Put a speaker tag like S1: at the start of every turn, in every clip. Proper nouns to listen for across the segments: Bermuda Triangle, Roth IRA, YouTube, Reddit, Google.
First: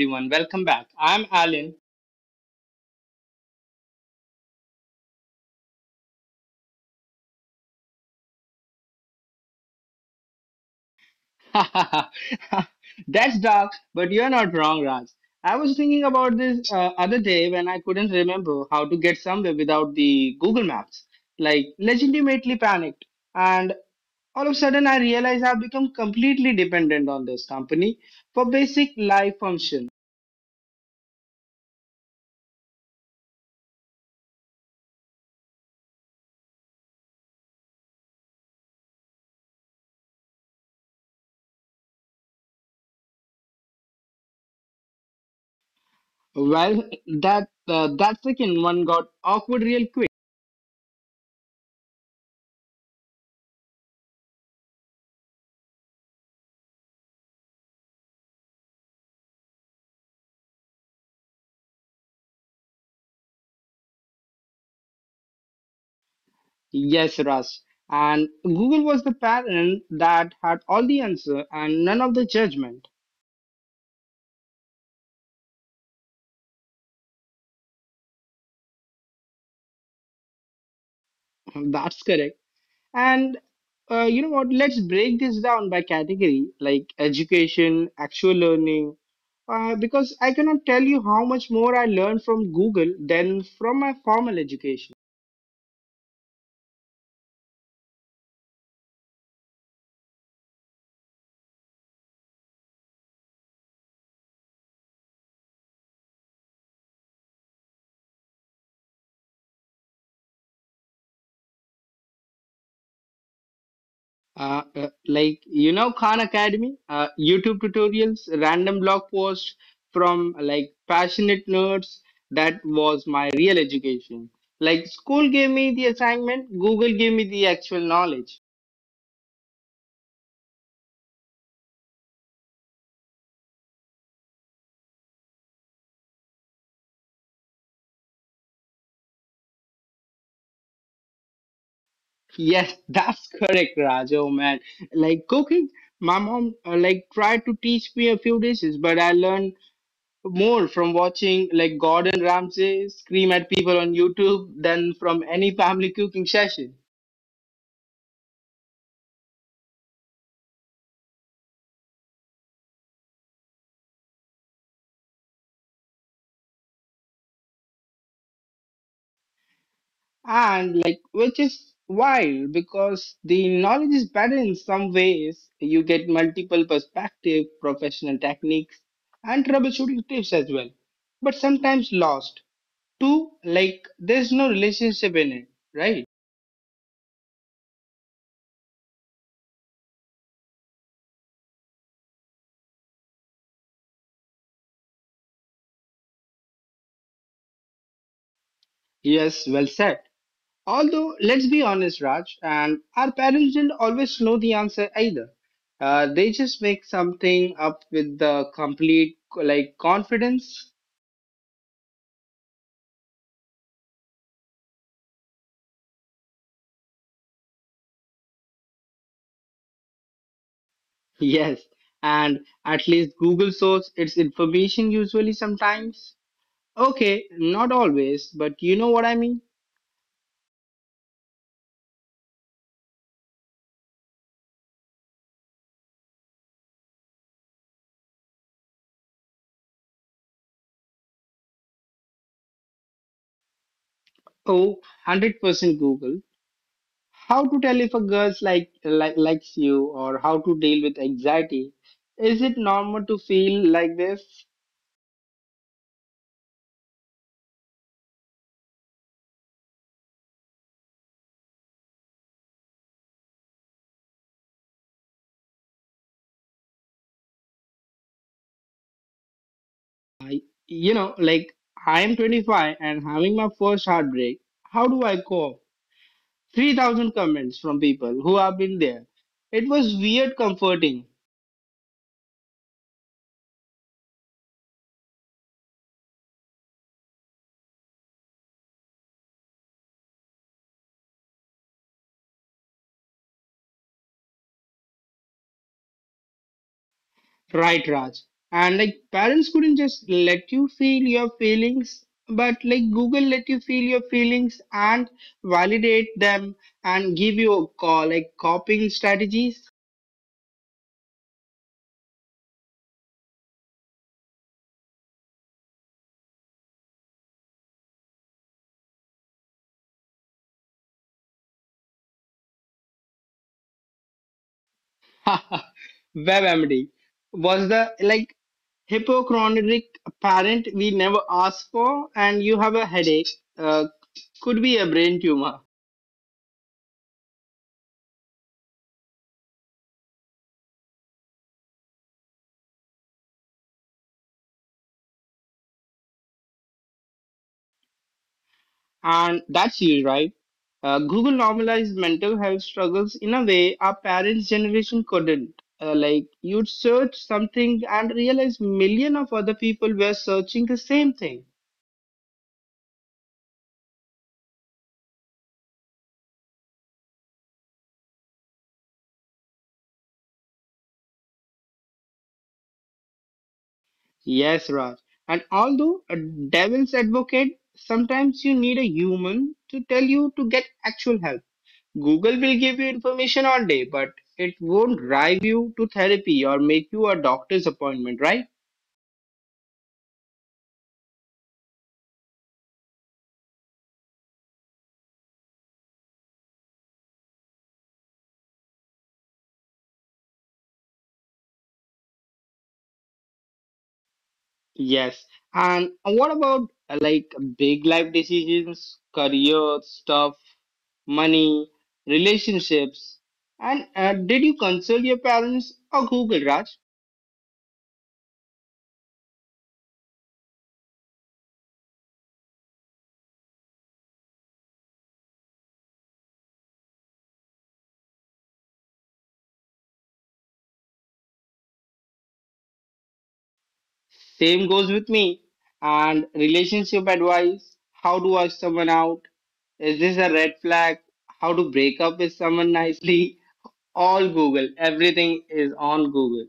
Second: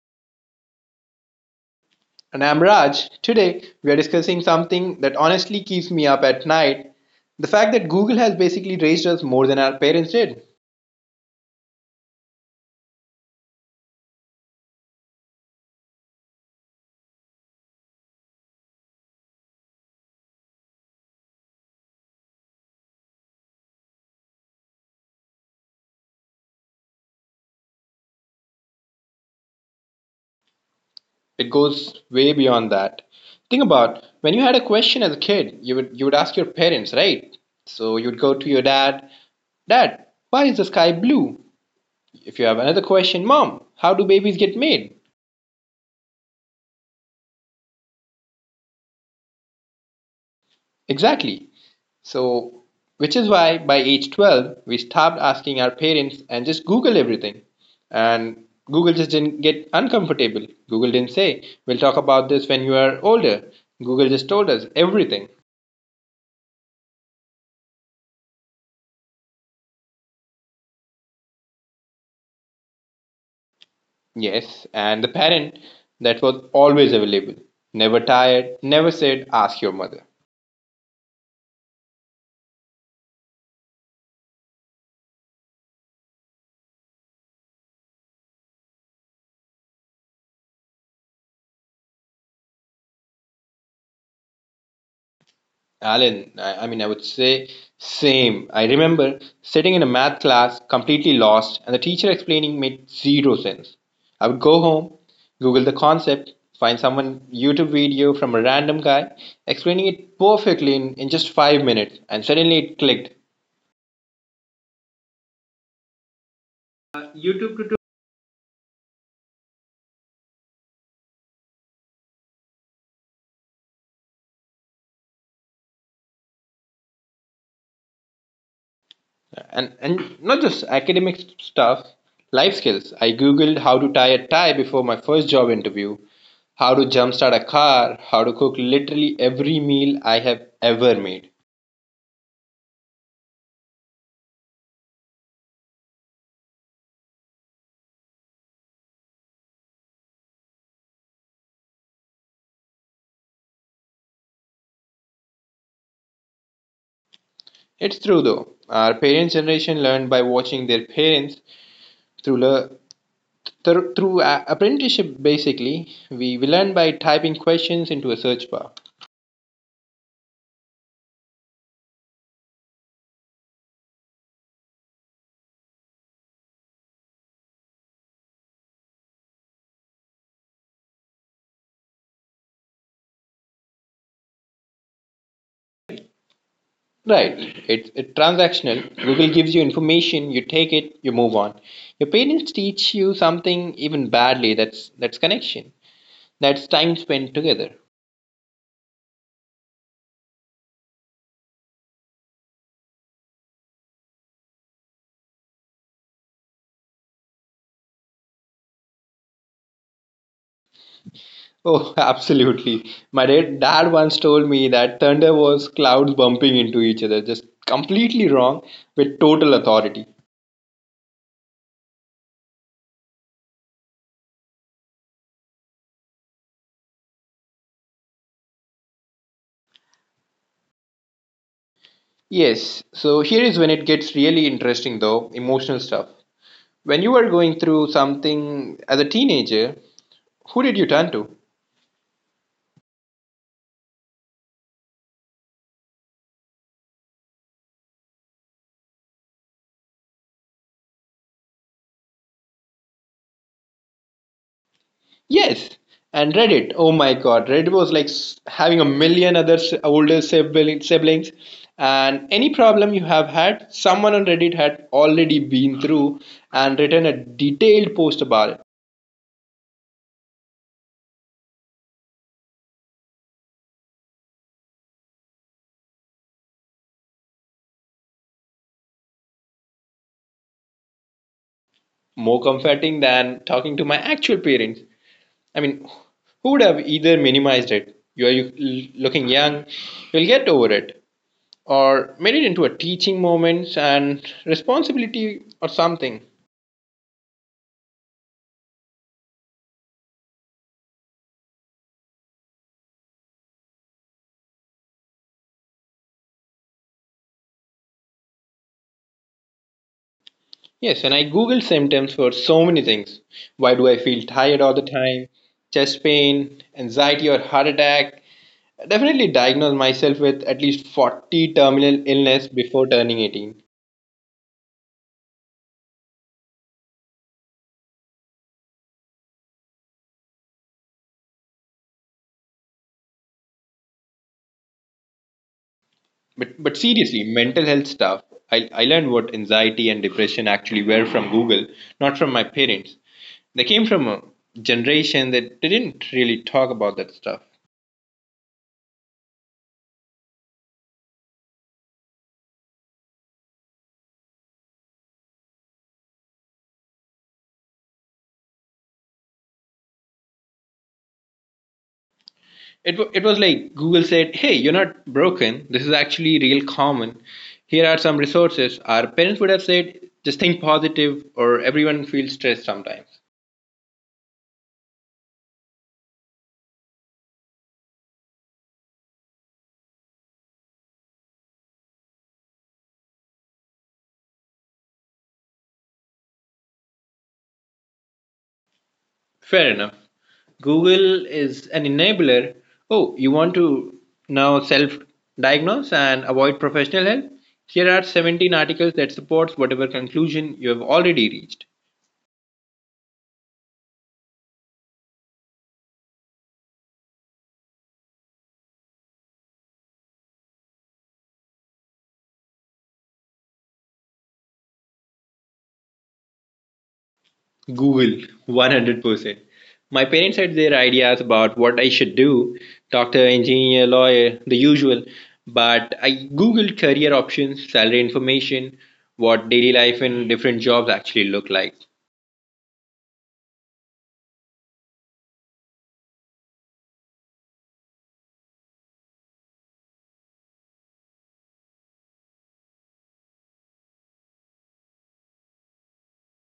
S1: everyone. Welcome back. I'm Alan.
S2: And I'm Raj. Today, we are discussing something that honestly keeps me up at night: the fact that Google has basically raised us more than our parents did.
S1: That's dark, but you're not wrong, Raj. I was thinking about this other day when I couldn't remember how to get somewhere without the Google Maps. Like, legitimately panicked. And all of a sudden, I realized I've become completely dependent on this company for basic life function.
S2: It goes way beyond that. Think about when you had a question as a kid, you would ask your parents, right? So you'd go to your dad, "Dad, why is the sky blue?" If you have another question, "Mom, how do babies get made?"
S1: Well, that second one got awkward real quick.
S2: Exactly. So, which is why by age 12, we stopped asking our parents and just Google everything. And Google just didn't get uncomfortable. Google didn't say, "We'll talk about this when you are older." Google just told us everything.
S1: Yes, Russ. And Google was the parent that had all the answer and none of the judgment.
S2: Yes, and the parent that was always available, never tired, never said, "ask your mother."
S1: That's correct. And You know what? Let's break this down by category, like education, actual learning, because I cannot tell you how much more I learned from Google than from my formal education.
S2: Alan, I mean, I would say same. I remember sitting in a math class completely lost, and the teacher explaining made zero sense. I would go home, Google the concept, find someone YouTube video from a random guy explaining it perfectly in just 5 minutes, and suddenly it clicked.
S1: Like you know Khan Academy, YouTube
S2: YouTube.
S1: tutorials, random blog posts from like passionate nerds. That was my real education. Like school gave me the assignment, Google gave me the actual knowledge.
S2: And not just academic stuff, life skills. I googled how to tie a tie before my first job interview, how to jumpstart a car, how to cook literally every meal I have ever made.
S1: Yes, that's correct, Raj. Oh man, like cooking, my mom like tried to teach me a few dishes, but I learned more from watching like Gordon Ramsay scream at people on YouTube than from any family cooking session.
S2: It's true though, our parents generation learned by watching their parents through le- apprenticeship basically. We learn by typing questions into a search bar.
S1: And like which is wild because the knowledge is better in some ways. You get multiple perspective, professional techniques and troubleshooting tips as well, but sometimes lost too. Like there's no relationship in it, right?
S2: Right. It's transactional. Google gives you information, you take it, you move on. Your parents teach you something even badly. That's connection. That's time spent together.
S1: Yes, well said. Although, let's be honest, Raj, and our parents didn't always know the answer either. They just make something up with the complete like confidence.
S2: Oh, absolutely. My dad once told me that thunder was clouds bumping into each other, just completely wrong with total authority.
S1: Yes, and at least Google source its information usually sometimes. Okay, not always, but you know what I mean?
S2: Yes, so here is when it gets really interesting though: emotional stuff. When you were going through something as a teenager, who did you turn to?
S1: Oh, 100% Google. How to tell if a girl like likes you, or how to deal with anxiety? Is it normal to feel like this?
S2: Yes, and Reddit. Oh my God, Reddit was like having a million other older siblings, and any problem you have had, someone on Reddit had already been through and written a detailed post about it.
S1: You know, like I am 25 and having my first heartbreak. How do I cope? 3,000 comments from people who have been there. It was weird comforting.
S2: More comforting than talking to my actual parents. I mean, who would have either minimized it? "You are looking young, you'll get over it," or made it into a teaching moment and responsibility or something.
S1: Right, Raj. And like parents couldn't just let you feel your feelings, but like Google let you feel your feelings and validate them and give you a call, like copying strategies.
S2: Yes, and I googled symptoms for so many things. Why do I feel tired all the time? Chest pain, anxiety, or heart attack? I definitely diagnosed myself with at least 40 terminal illness before turning 18.
S1: WebMD was the like hypochondriac parent we never asked for, and you have a headache. Uh, could be a brain tumor.
S2: But seriously, mental health stuff. I learned what anxiety and depression actually were from Google, not from my parents. They came from a generation that didn't really talk about that stuff.
S1: And that's it, right? Google normalized mental health struggles in a way our parents' generation couldn't. Like you'd search something and realize million of other people were searching the same thing.
S2: It was like Google said, "Hey, you're not broken. This is actually real common. Here are some resources." Our parents would have said, "just think positive," or "everyone feels stressed sometimes."
S1: Yes, Raj. And although a devil's advocate, sometimes you need a human to tell you to get actual help. Google will give you information all day, but it won't drive you to therapy or make you a doctor's appointment, right?
S2: Fair enough. Google is an enabler. Oh, you want to now self diagnose and avoid professional help? Here are 17 articles that supports whatever conclusion you have already reached.
S1: Yes. And what about like big life decisions, career stuff, money, relationships? And did you consult your parents or Google, Raj?
S2: Google, 100%. My parents had their ideas about what I should do: doctor, engineer, lawyer, the usual. But I Googled career options, salary information, what daily life and different jobs actually look like.
S1: Same goes with me. And relationship advice, how to ask someone out? Is this a red flag? How to break up with someone nicely? All Google. Everything is on Google.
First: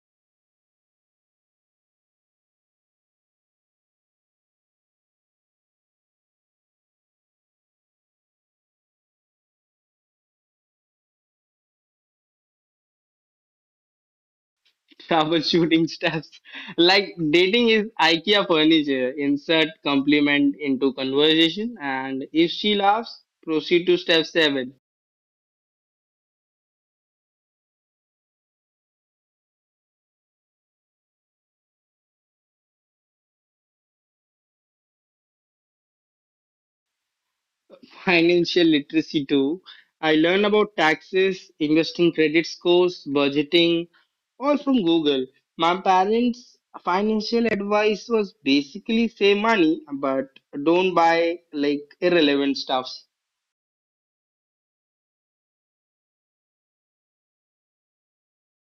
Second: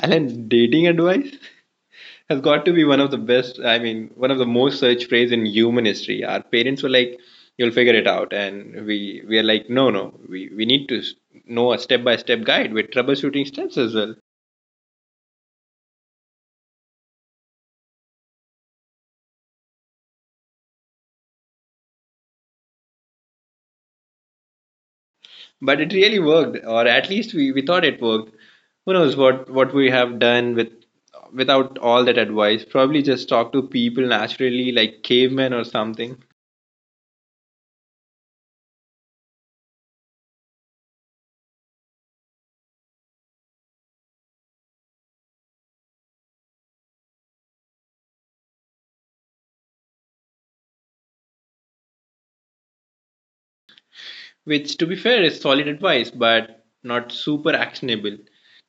S2: Alan, dating advice has got to be one of the best, I mean, one of the most searched phrase in human history. Our parents were like, "you'll figure it out." And we are like, "no, no, we need to know a step by step guide with troubleshooting steps as well."
S1: Troubleshooting steps. Like dating is IKEA furniture. Insert compliment into conversation, and if she laughs, proceed to step seven.
S2: But it really worked, or at least we thought it worked. Who knows what we have done with without all that advice? Probably just talk to people naturally like cavemen or something.
S1: Financial literacy too. I learned about taxes, investing credit scores, budgeting, all from Google. My parents' financial advice was basically save money, but don't buy like irrelevant stuff.
S2: Which to be fair is solid advice, but not super actionable.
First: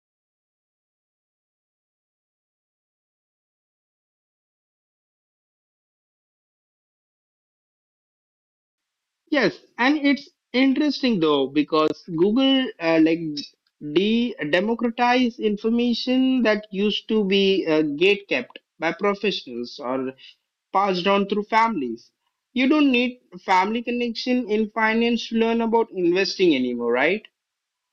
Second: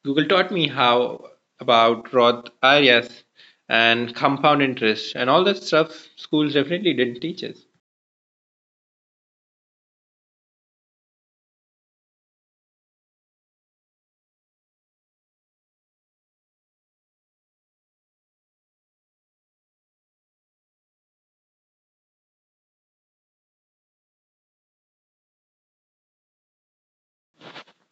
S2: Google taught me how about Roth IRAs and compound interest and all that stuff schools definitely didn't teach us.
S1: Yes, and it's interesting though because Google like de democratize information that used to be gatekept by professionals or passed on through families. You don't need family connection in finance to learn about investing anymore, right?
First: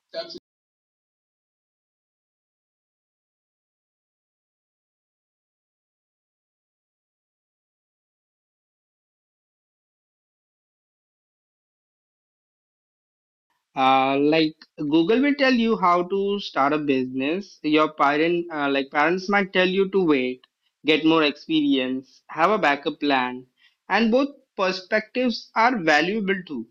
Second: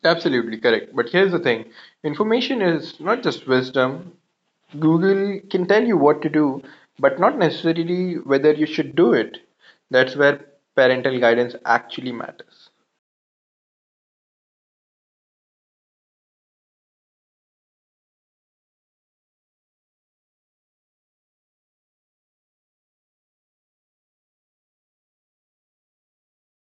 S2: Absolutely correct. But here's the thing: information is not just wisdom. Google can tell you what to do, but not necessarily whether you should do it. That's where parental guidance actually matters.
S1: Like Google will tell you how to start a business. Your like parents, might tell you to wait, get more experience, have a backup plan, and both perspectives are valuable too.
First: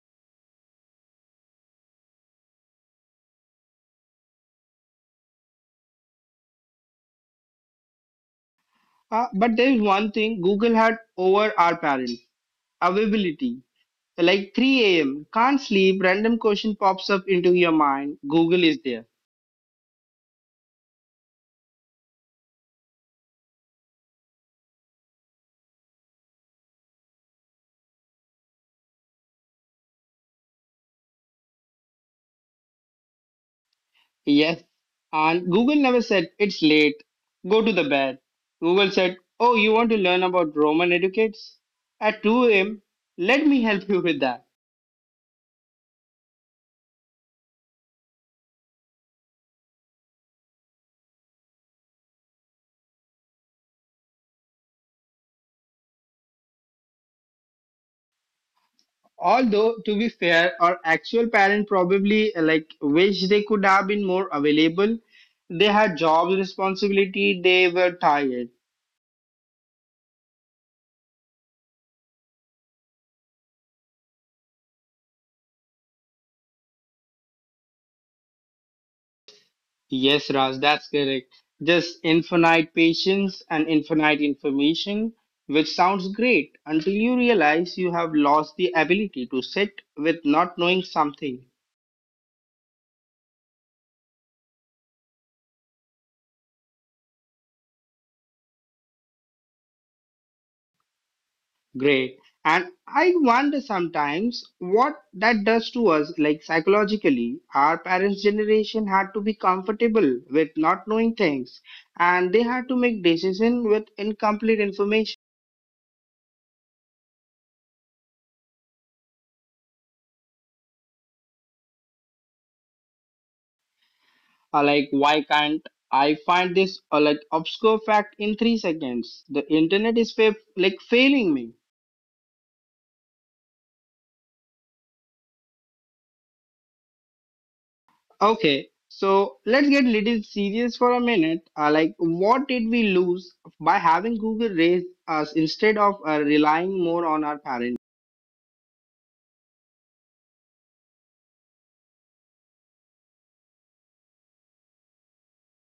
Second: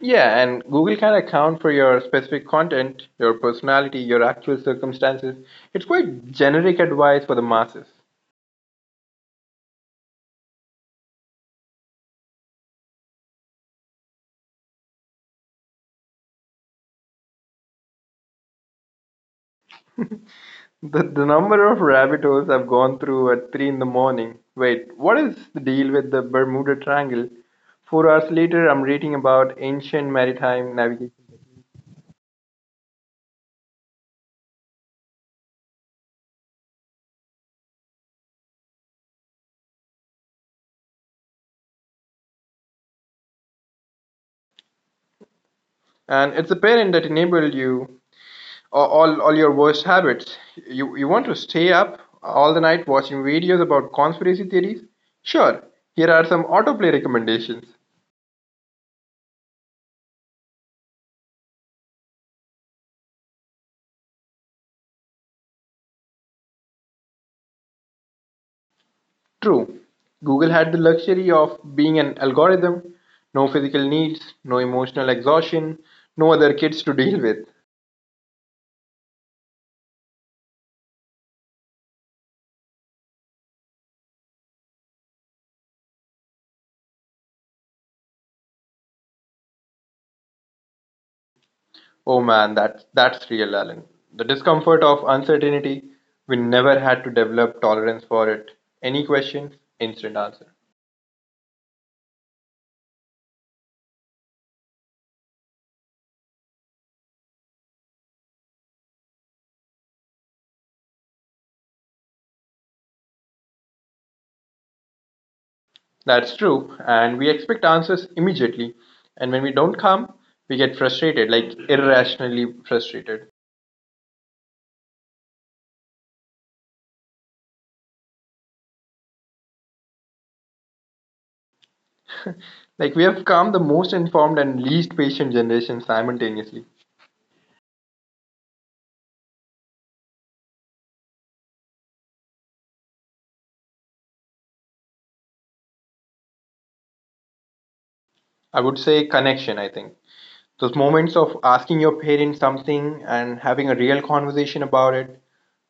S2: Yeah, and Google can account for your specific content, your personality, your actual circumstances. It's quite generic advice for the masses.
S1: But there is one thing Google had over our parents: availability. Like 3 a.m., can't sleep, random question pops up into your mind. Google is there.
S2: The number of rabbit holes I've gone through at 3 in the morning. Wait, what is the deal with the Bermuda Triangle? 4 hours later, I'm reading about ancient maritime navigation.
S1: Yes. And Google never said, it's late, go to the bed. Google said, oh, you want to learn about Roman educates? At 2 a.m., let me help you with that.
S2: And it's a parent that enabled you all your worst habits. You want to stay up all the night watching videos about conspiracy theories? Sure. Here are some autoplay recommendations.
S1: Although, to be fair, our actual parent probably like wish they could have been more available. They had jobs, responsibility, they were tired.
S2: True. Google had the luxury of being an algorithm, no physical needs, no emotional exhaustion, no other kids to deal with.
S1: Yes, Raj, that's correct. Just infinite patience and infinite information, which sounds great until you realize you have lost the ability to sit with not knowing something.
S2: Oh man, that's real, Alan. The discomfort of uncertainty. We never had to develop tolerance for it. Any questions? Instant answer.
S1: Great. And I wonder sometimes what that does to us, like psychologically. Our parents' generation had to be comfortable with not knowing things, and they had to make decisions with incomplete information.
S2: That's true, and we expect answers immediately. And when we don't come, we get frustrated, like irrationally frustrated.
S1: Like, why can't I find this like obscure fact in 3 seconds? The internet is like failing me.
S2: Like we have come the most informed and least patient generation simultaneously.
S1: Okay, so let's get little serious for a minute. Like, what did we lose by having Google raise us instead of relying more on our parents?
S2: I would say connection, I think. Those moments of asking your parents something and having a real conversation about it,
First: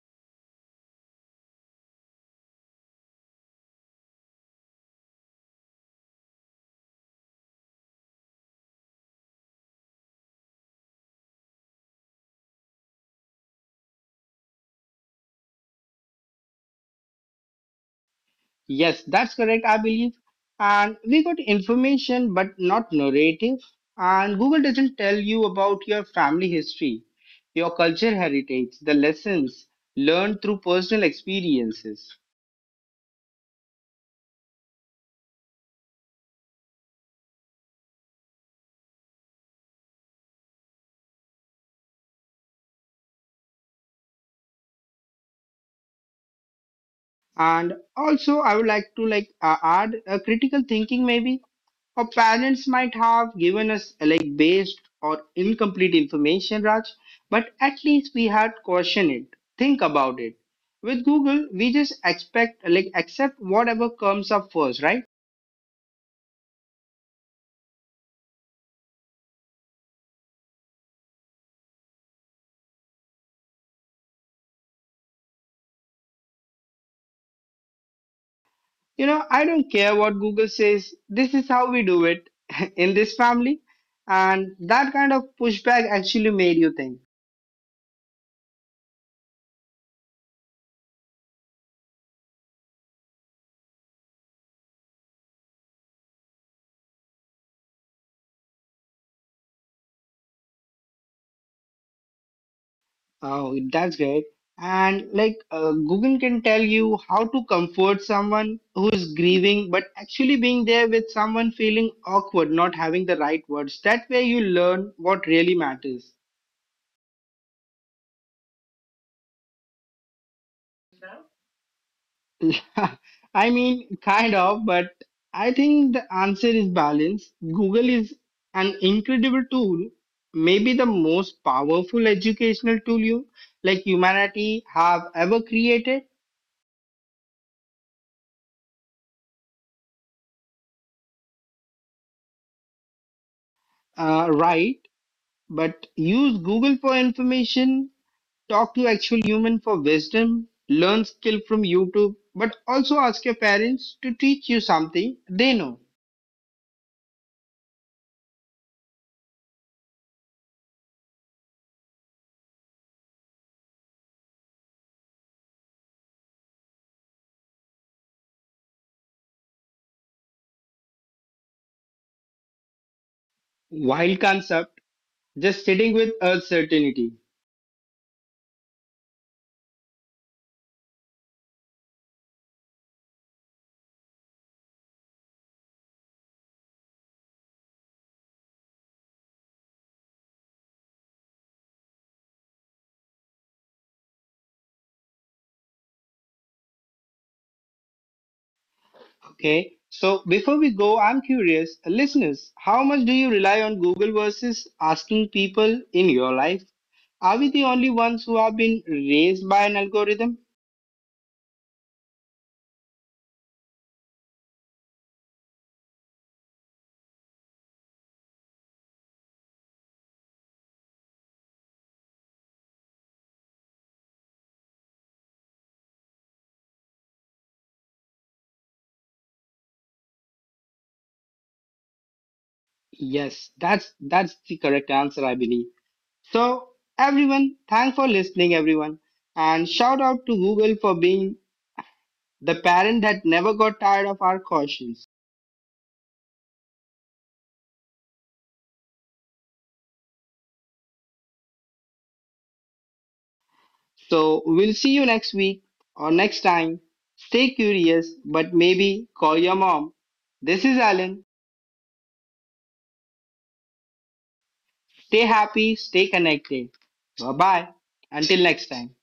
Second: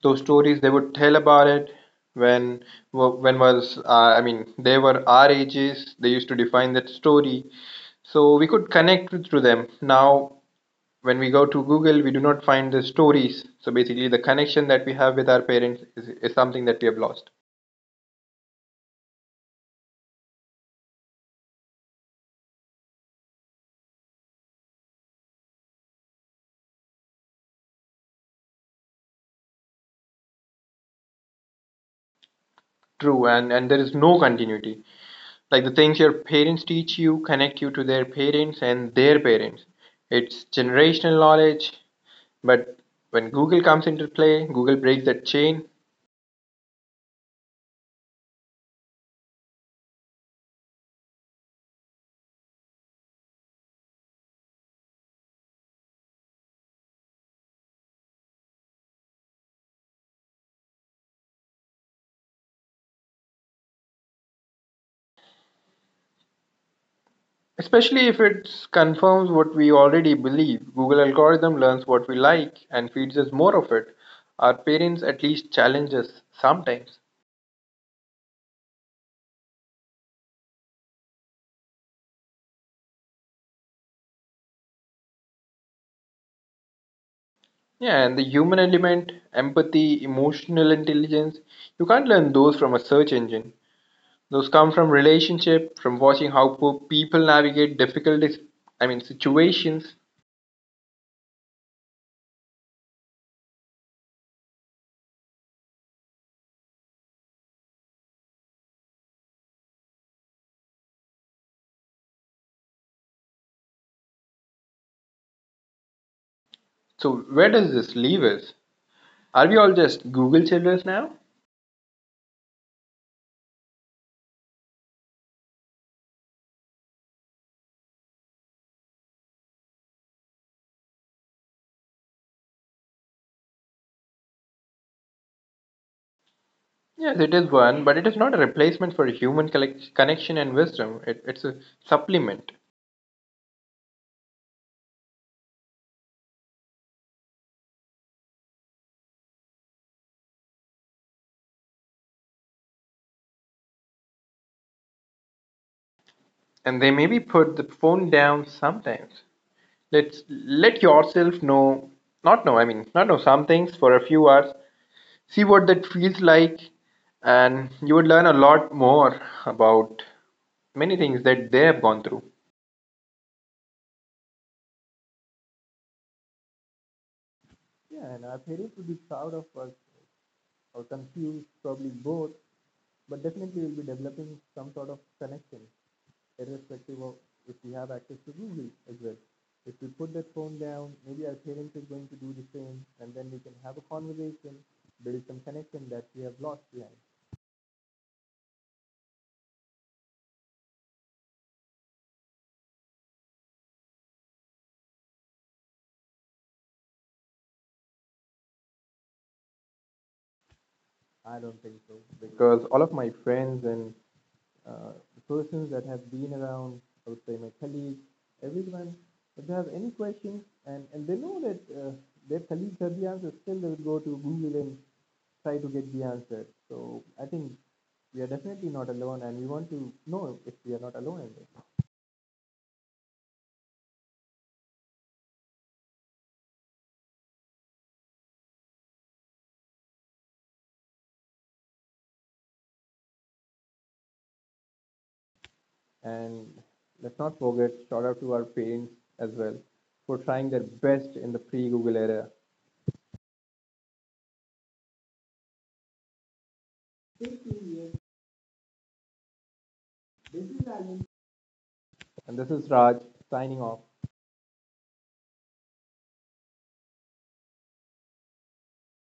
S2: those stories they would tell about it when wa- when was I mean, they were our ages, they used to define that story so we could connect through them. Now when we go to Google, we do not find the stories. So basically, the connection that we have with our parents is something that we have lost.
S1: Yes, that's correct, I believe. And we got information but not no narrative. And Google doesn't tell you about your family history, your culture heritage, the lessons learned through personal experiences.
S2: True, and there is no continuity. Like the things your parents teach you connect you to their parents and their parents. It's generational knowledge, but when Google comes into play, Google breaks that chain.
S1: And also, I would like to add a critical thinking maybe. Our parents might have given us like based or incomplete information, Raj, but at least we had questioned it. Think about it. With Google, we just expect like accept whatever comes up first, right?
S2: Especially if it confirms what we already believe. Google algorithm learns what we like and feeds us more of it. Our parents at least challenge us sometimes.
S1: You know, I don't care what Google says. This is how we do it in this family, and that kind of pushback actually made you think.
S2: Yeah, and the human element, empathy, emotional intelligence, you can't learn those from a search engine. Those come from relationship, from watching how poor people navigate difficult, I mean, situations.
S1: Oh, that's great. And Google can tell you how to comfort someone who is grieving, but actually being there with someone feeling awkward, not having the right words. That way you learn what really matters.
S2: So where does this leave us? Are we all just Google children now?
S1: I mean, kind of, but I think the answer is balance. Google is an incredible tool, maybe the most powerful educational tool you like humanity have ever created,
S2: Yes, it is one, but it is not a replacement for human connection and wisdom. It's a supplement,
S1: right? But use Google for information, talk to actual human for wisdom, learn skill from YouTube, but also ask your parents to teach you something they know.
S2: and they maybe put the phone down sometimes. Let's let yourself know, not know. I mean, not know some things for a few hours, see what that feels like, and you would learn a lot more about many things that they have gone through.
S1: Wild concept, just sitting with uncertainty.
S2: Yeah, and our parents would be proud of us or confused, probably both, but definitely we'll be developing some sort of connection, irrespective of if we have access to Google as well. If we put that phone down, maybe our parents are going to do the same, and then we can have a conversation, build some connection that we have lost behind.
S1: Okay. So before we go, I'm curious, listeners, how much do you rely on Google versus asking people in your life? Are we the only ones who have been raised by an algorithm?
S2: I don't think so, because all of my friends and the persons that have been around, I would say my colleagues, everyone, if they have any questions and they know that their colleagues have the answer, still they will go to Google and try to get the answer. So I think we are definitely not alone, and we want to know if we are not alone in this.
S1: Yes, that's the correct answer, I believe. So, everyone, thanks for listening, everyone. And shout out to Google for being the parent that never got tired of our cautions.
S2: And let's not forget, shout out to our parents as well for trying their best in the pre Google era.
S1: So, we'll see you next week or next time. Stay curious, but maybe call your mom. This is Alan.
S2: And this is Raj signing off.
S1: Stay happy, stay connected. Bye bye. Until next time.